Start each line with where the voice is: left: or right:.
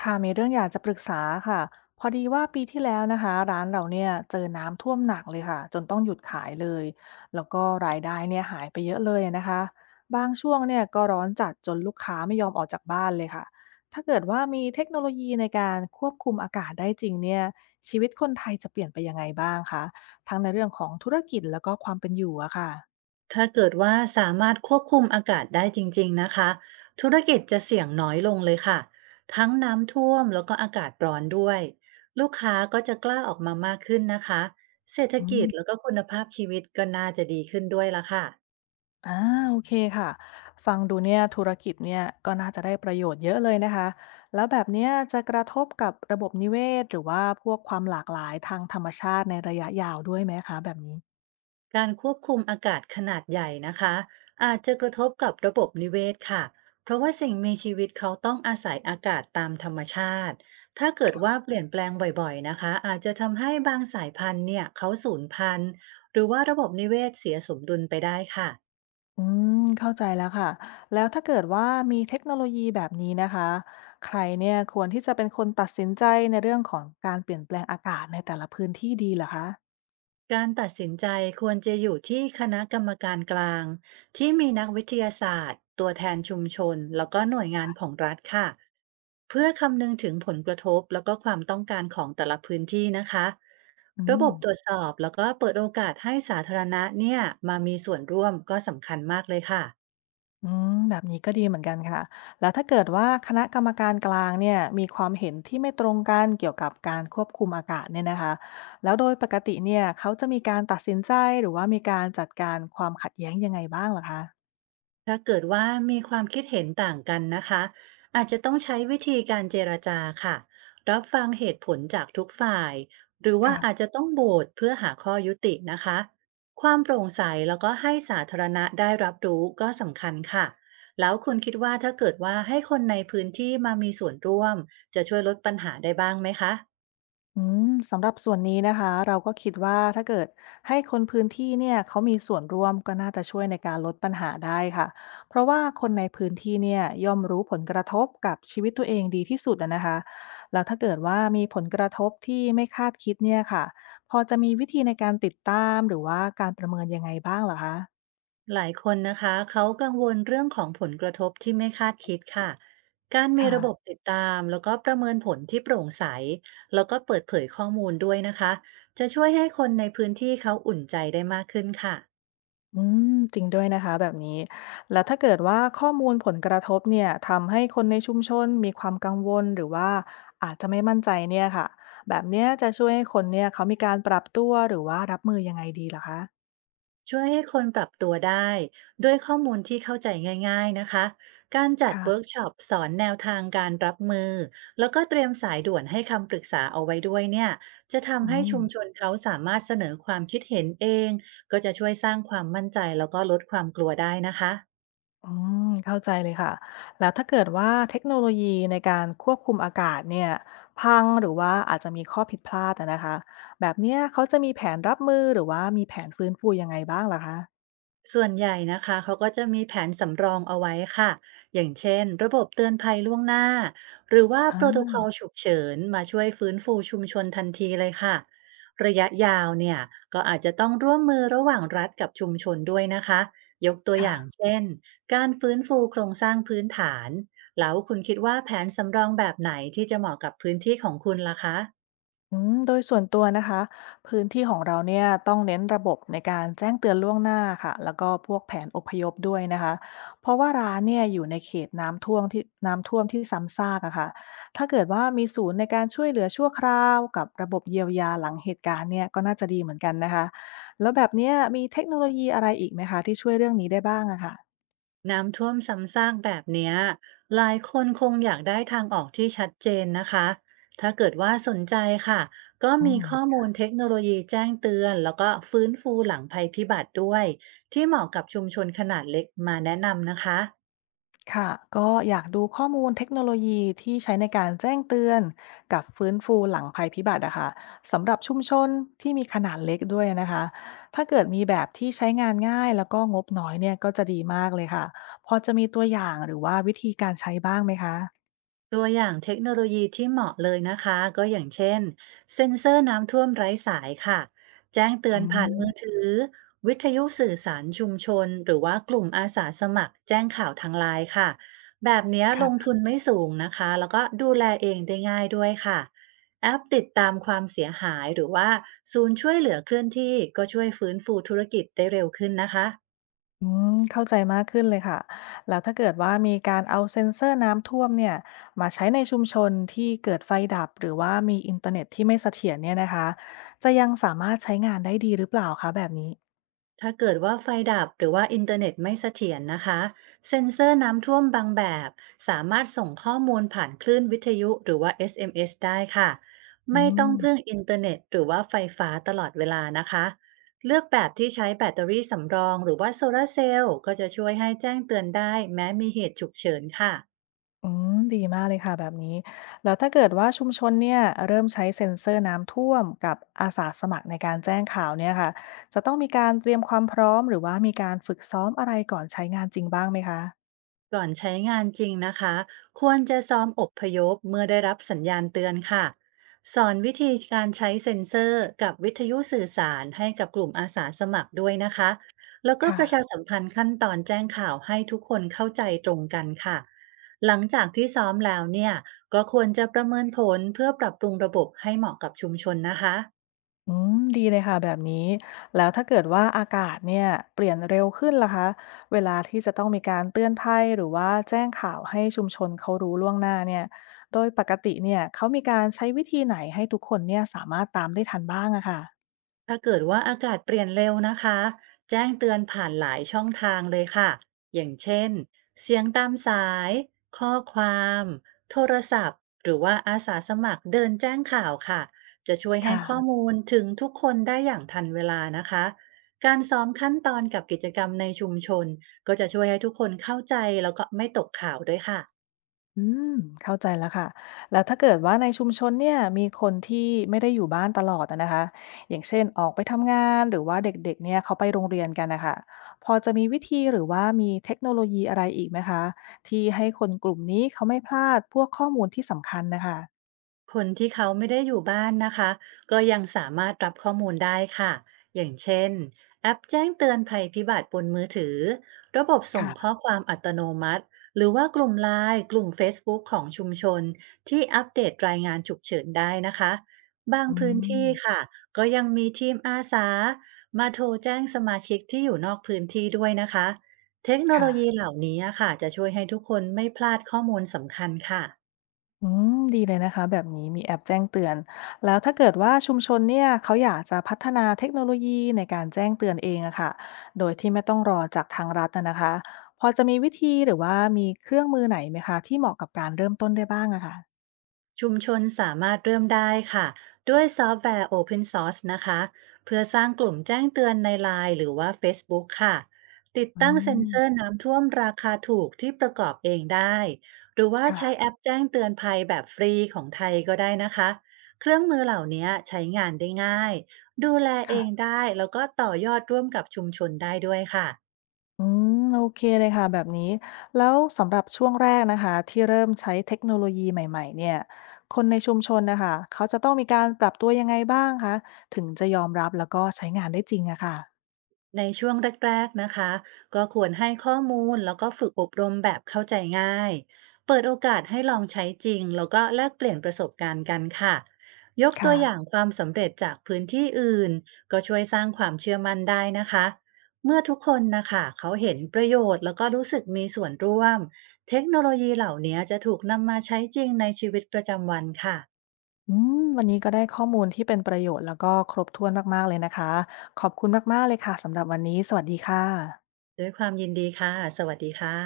left: ค่ะมีเรื่องอยากจะปรึกษาค่ะพอดีว่าปีที่แล้วนะคะร้านเราเนี่ยเจอน้ำท่วมหนักเลยค่ะจนต้องหยุดขายเลยแล้วก็รายได้เนี่ยหายไปเยอะเลยนะคะบางช่วงเนี่ยก็ร้อนจัดจนลูกค้าไม่ยอมออกจากบ้านเลยค่ะถ้าเกิดว่ามีเทคโนโลยีในการควบคุมอากาศได้จริงเนี่ยชีวิตคนไทยจะเปลี่ยนไปยังไงบ้างคะทั้งในเรื่องของธุรกิจแล้วก็ความเป็นอยู่อะค่ะ
right: ถ้าเกิดว่าสามารถควบคุมอากาศได้จริงๆนะคะธุรกิจจะเสี่ยงน้อยลงเลยค่ะ ทั้งน้ำท่วมแล้วก็อากาศร้อนด้วย ลูกค้าก็จะกล้าออกมามากขึ้นนะคะ เศรษฐกิจ
left: อื
right: แล้วก็คุณภาพชีวิตก็น่าจะดีขึ้นด้วยละค่ะ
left: อาโอเคค่ะฟังดูเนี่ยธุรกิจเนี่ยก็น่าจะได้ประโยชน์เยอะเลยนะคะแล้วแบบเนี้ยจะกระทบกับระบบนิเวศหรือว่าพวกความหลากหลายทางธรรมชาติในระยะยาวด้วยไหมคะแบบนี้
right: การควบคุมอากาศขนาดใหญ่นะคะอาจจะกระทบกับระบบนิเวศค่ะเพราะว่าสิ่งมีชีวิตเขาต้องอาศัยอากาศตามธรรมชาติถ้าเกิดว่าเปลี่ยนแปลงบ่อยๆนะคะอาจจะทำให้บางสายพันธุ์เนี่ยเขาสูญพันธุ์หรือว่าระบบนิเวศเสียสมดุลไปได้ค่ะ
left: อืมเข้าใจแล้วค่ะแล้วถ้าเกิดว่ามีเทคโนโลยีแบบนี้นะคะใครเนี่ยควรที่จะเป็นคนตัดสินใจในเรื่องของการเปลี่ยนแปลงอากาศในแต่ละพื้นที่ดีเหรอคะ
right: การตัดสินใจควรจะอยู่ที่คณะกรรมการกลางที่มีนักวิทยาศาสตร์ตัวแทนชุมชนแล้วก็หน่วยงานของรัฐค่ะเพื่อคำนึงถึงผลกระทบแล้วก็ความต้องการของแต่ละพื้นที่นะคะ
left: อื
right: ระบ
left: ม
right: บตรวจสอบแล้วก็เปิดโอกาสให้สาธารณะเนี่ยมามีส่วนร่วมก็สำคัญมากเลยค่ะ
left: อืมแบบนี้ก็ดีเหมือนกันค่ะแล้วถ้าเกิดว่าคณะกรรมการกลางเนี่ยมีความเห็นที่ไม่ตรงกันเกี่ยวกับการควบคุมอากาศเนี่ยนะคะแล้วโดยปกติเนี่ยเขาจะมีการตัดสินใจหรือว่ามีการจัดการความขัดแย้งยังไงบ้างเหรอคะ
right: ถ้าเกิดว่ามีความคิดเห็นต่างกันนะคะอาจจะต้องใช้วิธีการเจรจาค่ะรับฟังเหตุผลจากทุกฝ่ายหรือว่าอาจ
left: ค่ะ
right: จะต้องโหวตเพื่อหาข้อยุตินะคะความโปร่งใสแล้วก็ให้สาธารณะได้รับรู้ก็สำคัญค่ะแล้วคุณคิดว่าถ้าเกิดว่าให้คนในพื้นที่มามีส่วนร่วมจะช่วยลดปัญหาได้บ้างไหมคะ
left: อืมสำหรับส่วนนี้นะคะเราก็คิดว่าถ้าเกิดให้คนพื้นที่เนี่ยเขามีส่วนร่วมก็น่าจะช่วยในการลดปัญหาได้ค่ะเพราะว่าคนในพื้นที่เนี่ยย่อมรู้ผลกระทบกับชีวิตตัวเองดีที่สุดอะนะคะแล้วถ้าเกิดว่ามีผลกระทบที่ไม่คาดคิดเนี่ยค่ะพอจะมีวิธีในการติดตามหรือว่าการประเมินยังไงบ้างเหรอคะ
right: หลายคนนะคะเขากังวลเรื่องของผลกระทบที่ไม่คาดคิดค่ะการมี
left: ค่ะ
right: ระบบติดตามแล้วก็ประเมินผลที่โปร่งใสแล้วก็เปิดเผยข้อมูลด้วยนะคะจะช่วยให้คนในพื้นที่เขาอุ่นใจได้มากขึ้นค่ะ
left: อืมจริงด้วยนะคะแบบนี้แล้วถ้าเกิดว่าข้อมูลผลกระทบเนี่ยทำให้คนในชุมชนมีความกังวลหรือว่าอาจจะไม่มั่นใจเนี่ยค่ะแบบเนี้ยจะช่วยให้คนเนี่ยเขามีการปรับตัวหรือว่ารับมือยังไงดีเหรอคะ
right: ช่วยให้คนปรับตัวได้ด้วยข้อมูลที่เข้าใจง่ายๆนะคะการจัดเวิร์ก
left: ค่ะ
right: ช็อปสอนแนวทางการรับมือแล้วก็เตรียมสายด่วนให้คำปรึกษาเอาไว้ด้วยเนี่ยจะ
left: อื
right: ทำให้
left: ม
right: ชุมชนเขาสามารถเสนอความคิดเห็นเองก็จะช่วยสร้างความมั่นใจแล้วก็ลดความกลัวได้นะคะ
left: อืมเข้าใจเลยค่ะแล้วถ้าเกิดว่าเทคโนโลยีในการควบคุมอากาศเนี่ยพังหรือว่าอาจจะมีข้อผิดพลาดอะนะคะแบบเนี้ยเขาจะมีแผนรับมือหรือว่ามีแผนฟื้นฟูยังไงบ้างล่ะคะ
right: ส่วนใหญ่นะคะเขาก็จะมีแผนสำรองเอาไว้ค่ะอย่างเช่นระบบเตือนภัยล่วงหน้าหรือว่า
left: อ่า
right: โปรโตคอลฉุกเฉินมาช่วยฟื้นฟูชุมชนทันทีเลยค่ะระยะยาวเนี่ยก็อาจจะต้องร่วมมือระหว่างรัฐกับชุมชนด้วยนะคะยกตัวอ
left: ค่ะ
right: ย่างเช่นการฟื้นฟูโครงสร้างพื้นฐานแล้วคุณคิดว่าแผนสำรองแบบไหนที่จะเหมาะกับพื้นที่ของคุณล่ะคะ
left: อืมโดยส่วนตัวนะคะพื้นที่ของเราเนี่ยต้องเน้นระบบในการแจ้งเตือนล่วงหน้าค่ะแล้วก็พวกแผนอพยพด้วยนะคะเพราะว่าร้านเนี่ยอยู่ในเขตน้ำท่วมที่ซ้ำซากอะค่ะถ้าเกิดว่ามีศูนย์ในการช่วยเหลือชั่วคราวกับระบบเยียวยาหลังเหตุการณ์เนี่ยก็น่าจะดีเหมือนกันนะคะแล้วแบบเนี้ยมีเทคโนโลยีอะไรอีกไหมคะที่ช่วยเรื่องนี้ได้บ้างอะค่ะ
right: น้ำท่วมซ้ำซากแบบเนี้ยหลายคนคงอยากได้ทางออกที่ชัดเจนนะคะ ถ้าเกิดว่าสนใจค่ะ ก็
left: อื
right: มี
left: ม
right: ข้อมูลเทคโนโลยีแจ้งเตือนแล้วก็ฟื้นฟูหลังภัยพิบัติด้วยที่เหมาะกับชุมชนขนาดเล็กมาแนะนำนะคะ
left: ค่ะก็อยากดูข้อมูลเทคโนโลยีที่ใช้ในการแจ้งเตือนกับฟื้นฟูหลังภัยพิบัติอะค่ะสำหรับชุมชนที่มีขนาดเล็กด้วยนะคะถ้าเกิดมีแบบที่ใช้งานง่ายแล้วก็งบน้อยเนี่ยก็จะดีมากเลยค่ะพอจะมีตัวอย่างหรือว่าวิธีการใช้บ้างไหมคะ
right: ตัวอย่างเทคโนโลยีที่เหมาะเลยนะคะก็อย่างเช่นเซ็นเซอร์น้ำท่วมไร้สายค่ะแจ้งเตือ
left: อ๋อ
right: นผ่านมือถือวิทยุสื่อสารชุมชนหรือว่ากลุ่มอาสาสมัครแจ้งข่าวทางไลน์ค่ะแบบเนี้ย
left: ค่
right: ลง
left: ะ
right: ทุนไม่สูงนะคะแล้วก็ดูแลเองได้ง่ายด้วยค่ะแอปติดตามความเสียหายหรือว่าศูนย์ช่วยเหลือเคลื่อนที่ก็ช่วยฟื้นฟูธุรกิจได้เร็วขึ้นนะคะ
left: อืมเข้าใจมากขึ้นเลยค่ะแล้วถ้าเกิดว่ามีการเอาเซ็นเซอร์น้ำท่วมเนี่ยมาใช้ในชุมชนที่เกิดไฟดับหรือว่ามีอินเทอร์เน็ตที่ไม่เสถียรเนี่ยนะคะจะยังสามารถใช้งานได้ดีหรือเปล่าคะแบบนี้
right: ถ้าเกิดว่าไฟดับหรือว่าอินเทอร์เน็ตไม่เสถียรนะคะเซ็นเซอร์น้ำท่วมบางแบบสามารถส่งข้อมูลผ่านคลื่นวิทยุหรือว่า SMS ได้ค่ะ
left: อื
right: ไม่ต้อง
left: ม
right: พึ่งอินเทอร์เน็ตหรือว่าไฟฟ้าตลอดเวลานะคะเลือกแบบที่ใช้แบตเตอรี่สำรองหรือว่าโซลาร์เซลล์ก็จะช่วยให้แจ้งเตือนได้แม้มีเหตุฉุกเฉินค่ะ
left: อืมดีมากเลยค่ะแบบนี้แล้วถ้าเกิดว่าชุมชนเนี่ยเริ่มใช้เซ็นเซอร์น้ำท่วมกับอาสาสมัครในการแจ้งข่าวเนี่ยค่ะจะต้องมีการเตรียมความพร้อมหรือว่ามีการฝึกซ้อมอะไรก่อนใช้งานจริงบ้างไหมคะ
right: ก่อนใช้งานจริงนะคะควรจะซ้อมอบพยพเมื่อได้รับสัญญาณเตือนค่ะสอนวิธีการใช้เซ็นเซอร์กับวิทยุสื่อสารให้กับกลุ่มอาสาสมัครด้วยนะคะแล้วก็
left: ค่ะ
right: ประชาสัมพันธ์ขั้นตอนแจ้งข่าวให้ทุกคนเข้าใจตรงกันค่ะหลังจากที่ซ้อมแล้วเนี่ยก็ควรจะประเมินผลเพื่อปรับปรุงระบบให้เหมาะกับชุมชนนะคะ
left: อืมดีเลยค่ะแบบนี้แล้วถ้าเกิดว่าอากาศเนี่ยเปลี่ยนเร็วขึ้นล่ะคะเวลาที่จะต้องมีการเตือนภัยหรือว่าแจ้งข่าวให้ชุมชนเขารู้ล่วงหน้าเนี่ยโดยปกติเนี่ยเขามีการใช้วิธีไหนให้ทุกคนเนี่ยสามารถตามได้ทันบ้างอะค่ะ
right: ถ้าเกิดว่าอากาศเปลี่ยนเร็วนะคะแจ้งเตือนผ่านหลายช่องทางเลยค่ะอย่างเช่นเสียงตามสายข้อความโทรศัพท์หรือว่าอาสาสมัครเดินแจ้งข่าวค่ะจะช่วยให้ข้อ
left: ค่ะ
right: มูลถึงทุกคนได้อย่างทันเวลานะคะการซ้อมขั้นตอนกับกิจกรรมในชุมชนก็จะช่วยให้ทุกคนเข้าใจแล้วก็ไม่ตกข่าวด้วยค่ะ
left: อืมเข้าใจแล้วค่ะ แล้วถ้าเกิดว่าในชุมชนเนี่ยมีคนที่ไม่ได้อยู่บ้านตลอดอะนะคะอย่างเช่นออกไปทำงานหรือว่าเด็กๆเนี่ยเขาไปโรงเรียนกันนะคะพอจะมีวิธีหรือว่ามีเทคโนโลยีอะไรอีกไหมคะที่ให้คนกลุ่มนี้เขาไม่พลาดพวกข้อมูลที่สำคัญนะคะ
right: คนที่เขาไม่ได้อยู่บ้านนะคะก็ยังสามารถรับข้อมูลได้ค่ะอย่างเช่นแอปแจ้งเตือนภัยพิบัติบนมือถือระบบส่ง
left: ค่ะ
right: ข้อความอัตโนมัติหรือว่ากลุ่มไลน์กลุ่ม Facebook ของชุมชนที่อัปเดตรายงานฉุกเฉินได้นะคะบาง
left: อื
right: พื้นที่
left: ม
right: ค่ะก็ยังมีทีมอาสามาโทรแจ้งสมาชิกที่อยู่นอกพื้นที่ด้วยนะคะเทคโนโล
left: ค่ะ
right: ยีเหล่านี้ค่ะจะช่วยให้ทุกคนไม่พลาดข้อมูลสำคัญค่ะ
left: อืมดีเลยนะคะแบบนี้มีแอปแจ้งเตือนแล้วถ้าเกิดว่าชุมชนเนี่ยเขาอยากจะพัฒนาเทคโนโลยีในการแจ้งเตือนเองอะค่ะโดยที่ไม่ต้องรอจากทางรัฐอะนะคะพอจะมีวิธีหรือว่ามีเครื่องมือไหนไหมคะที่เหมาะกับการเริ่มต้นได้บ้างอะค่ะ
right: ชุมชนสามารถเริ่มได้ค่ะด้วยซอฟต์แวร์ Open Source นะคะเพื่อสร้างกลุ่มแจ้งเตือนในไลน์หรือว่า Facebook ค่ะติด
left: อื
right: ตั้งเซ็น
left: ม
right: เซอร์น้ำท่วมราคาถูกที่ประกอบเองได้หรือว่าใช้แอ
left: ค่ะ
right: ปแจ้งเตือนภัยแบบฟรีของไทยก็ได้นะคะเครื่องมือเหล่านี้ใช้งานได้ง่ายดูแลเอง
left: ค่ะ
right: ได้แล้วก็ต่อยอดร่วมกับชุมชนได้ด้วยค่ะ
left: อืมโอเคเลยค่ะแบบนี้แล้วสำหรับช่วงแรกนะคะที่เริ่มใช้เทคโนโลยีใหม่ๆเนี่ยคนในชุมชนนะคะเขาจะต้องมีการปรับตัวยังไงบ้างคะถึงจะยอมรับแล้วก็ใช้งานได้จริงอะค่ะ
right: ในช่วงแรกๆนะคะก็ควรให้ข้อมูลแล้วก็ฝึกอบรมแบบเข้าใจง่ายเปิดโอกาสให้ลองใช้จริงแล้วก็แลกเปลี่ยนประสบการณ์กันค่ะยกตั
left: ค่ะ
right: วอย่างความสำเร็จจากพื้นที่อื่นก็ช่วยสร้างความเชื่อมั่นได้นะคะเมื่อทุกคนนะคะเขาเห็นประโยชน์แล้วก็รู้สึกมีส่วนร่วมเทคโนโลยีเหล่านี้จะถูกนำมาใช้จริงในชีวิตประจำวันค่ะ
left: อืมวันนี้ก็ได้ข้อมูลที่เป็นประโยชน์แล้วก็ครบถ้วนมากๆเลยนะคะ ขอบคุณมากๆเลยค่ะสำหรับวันนี้ สวัสดีค่ะ
right: ด้วยความยินดีค่ะสวัสดีค่ะ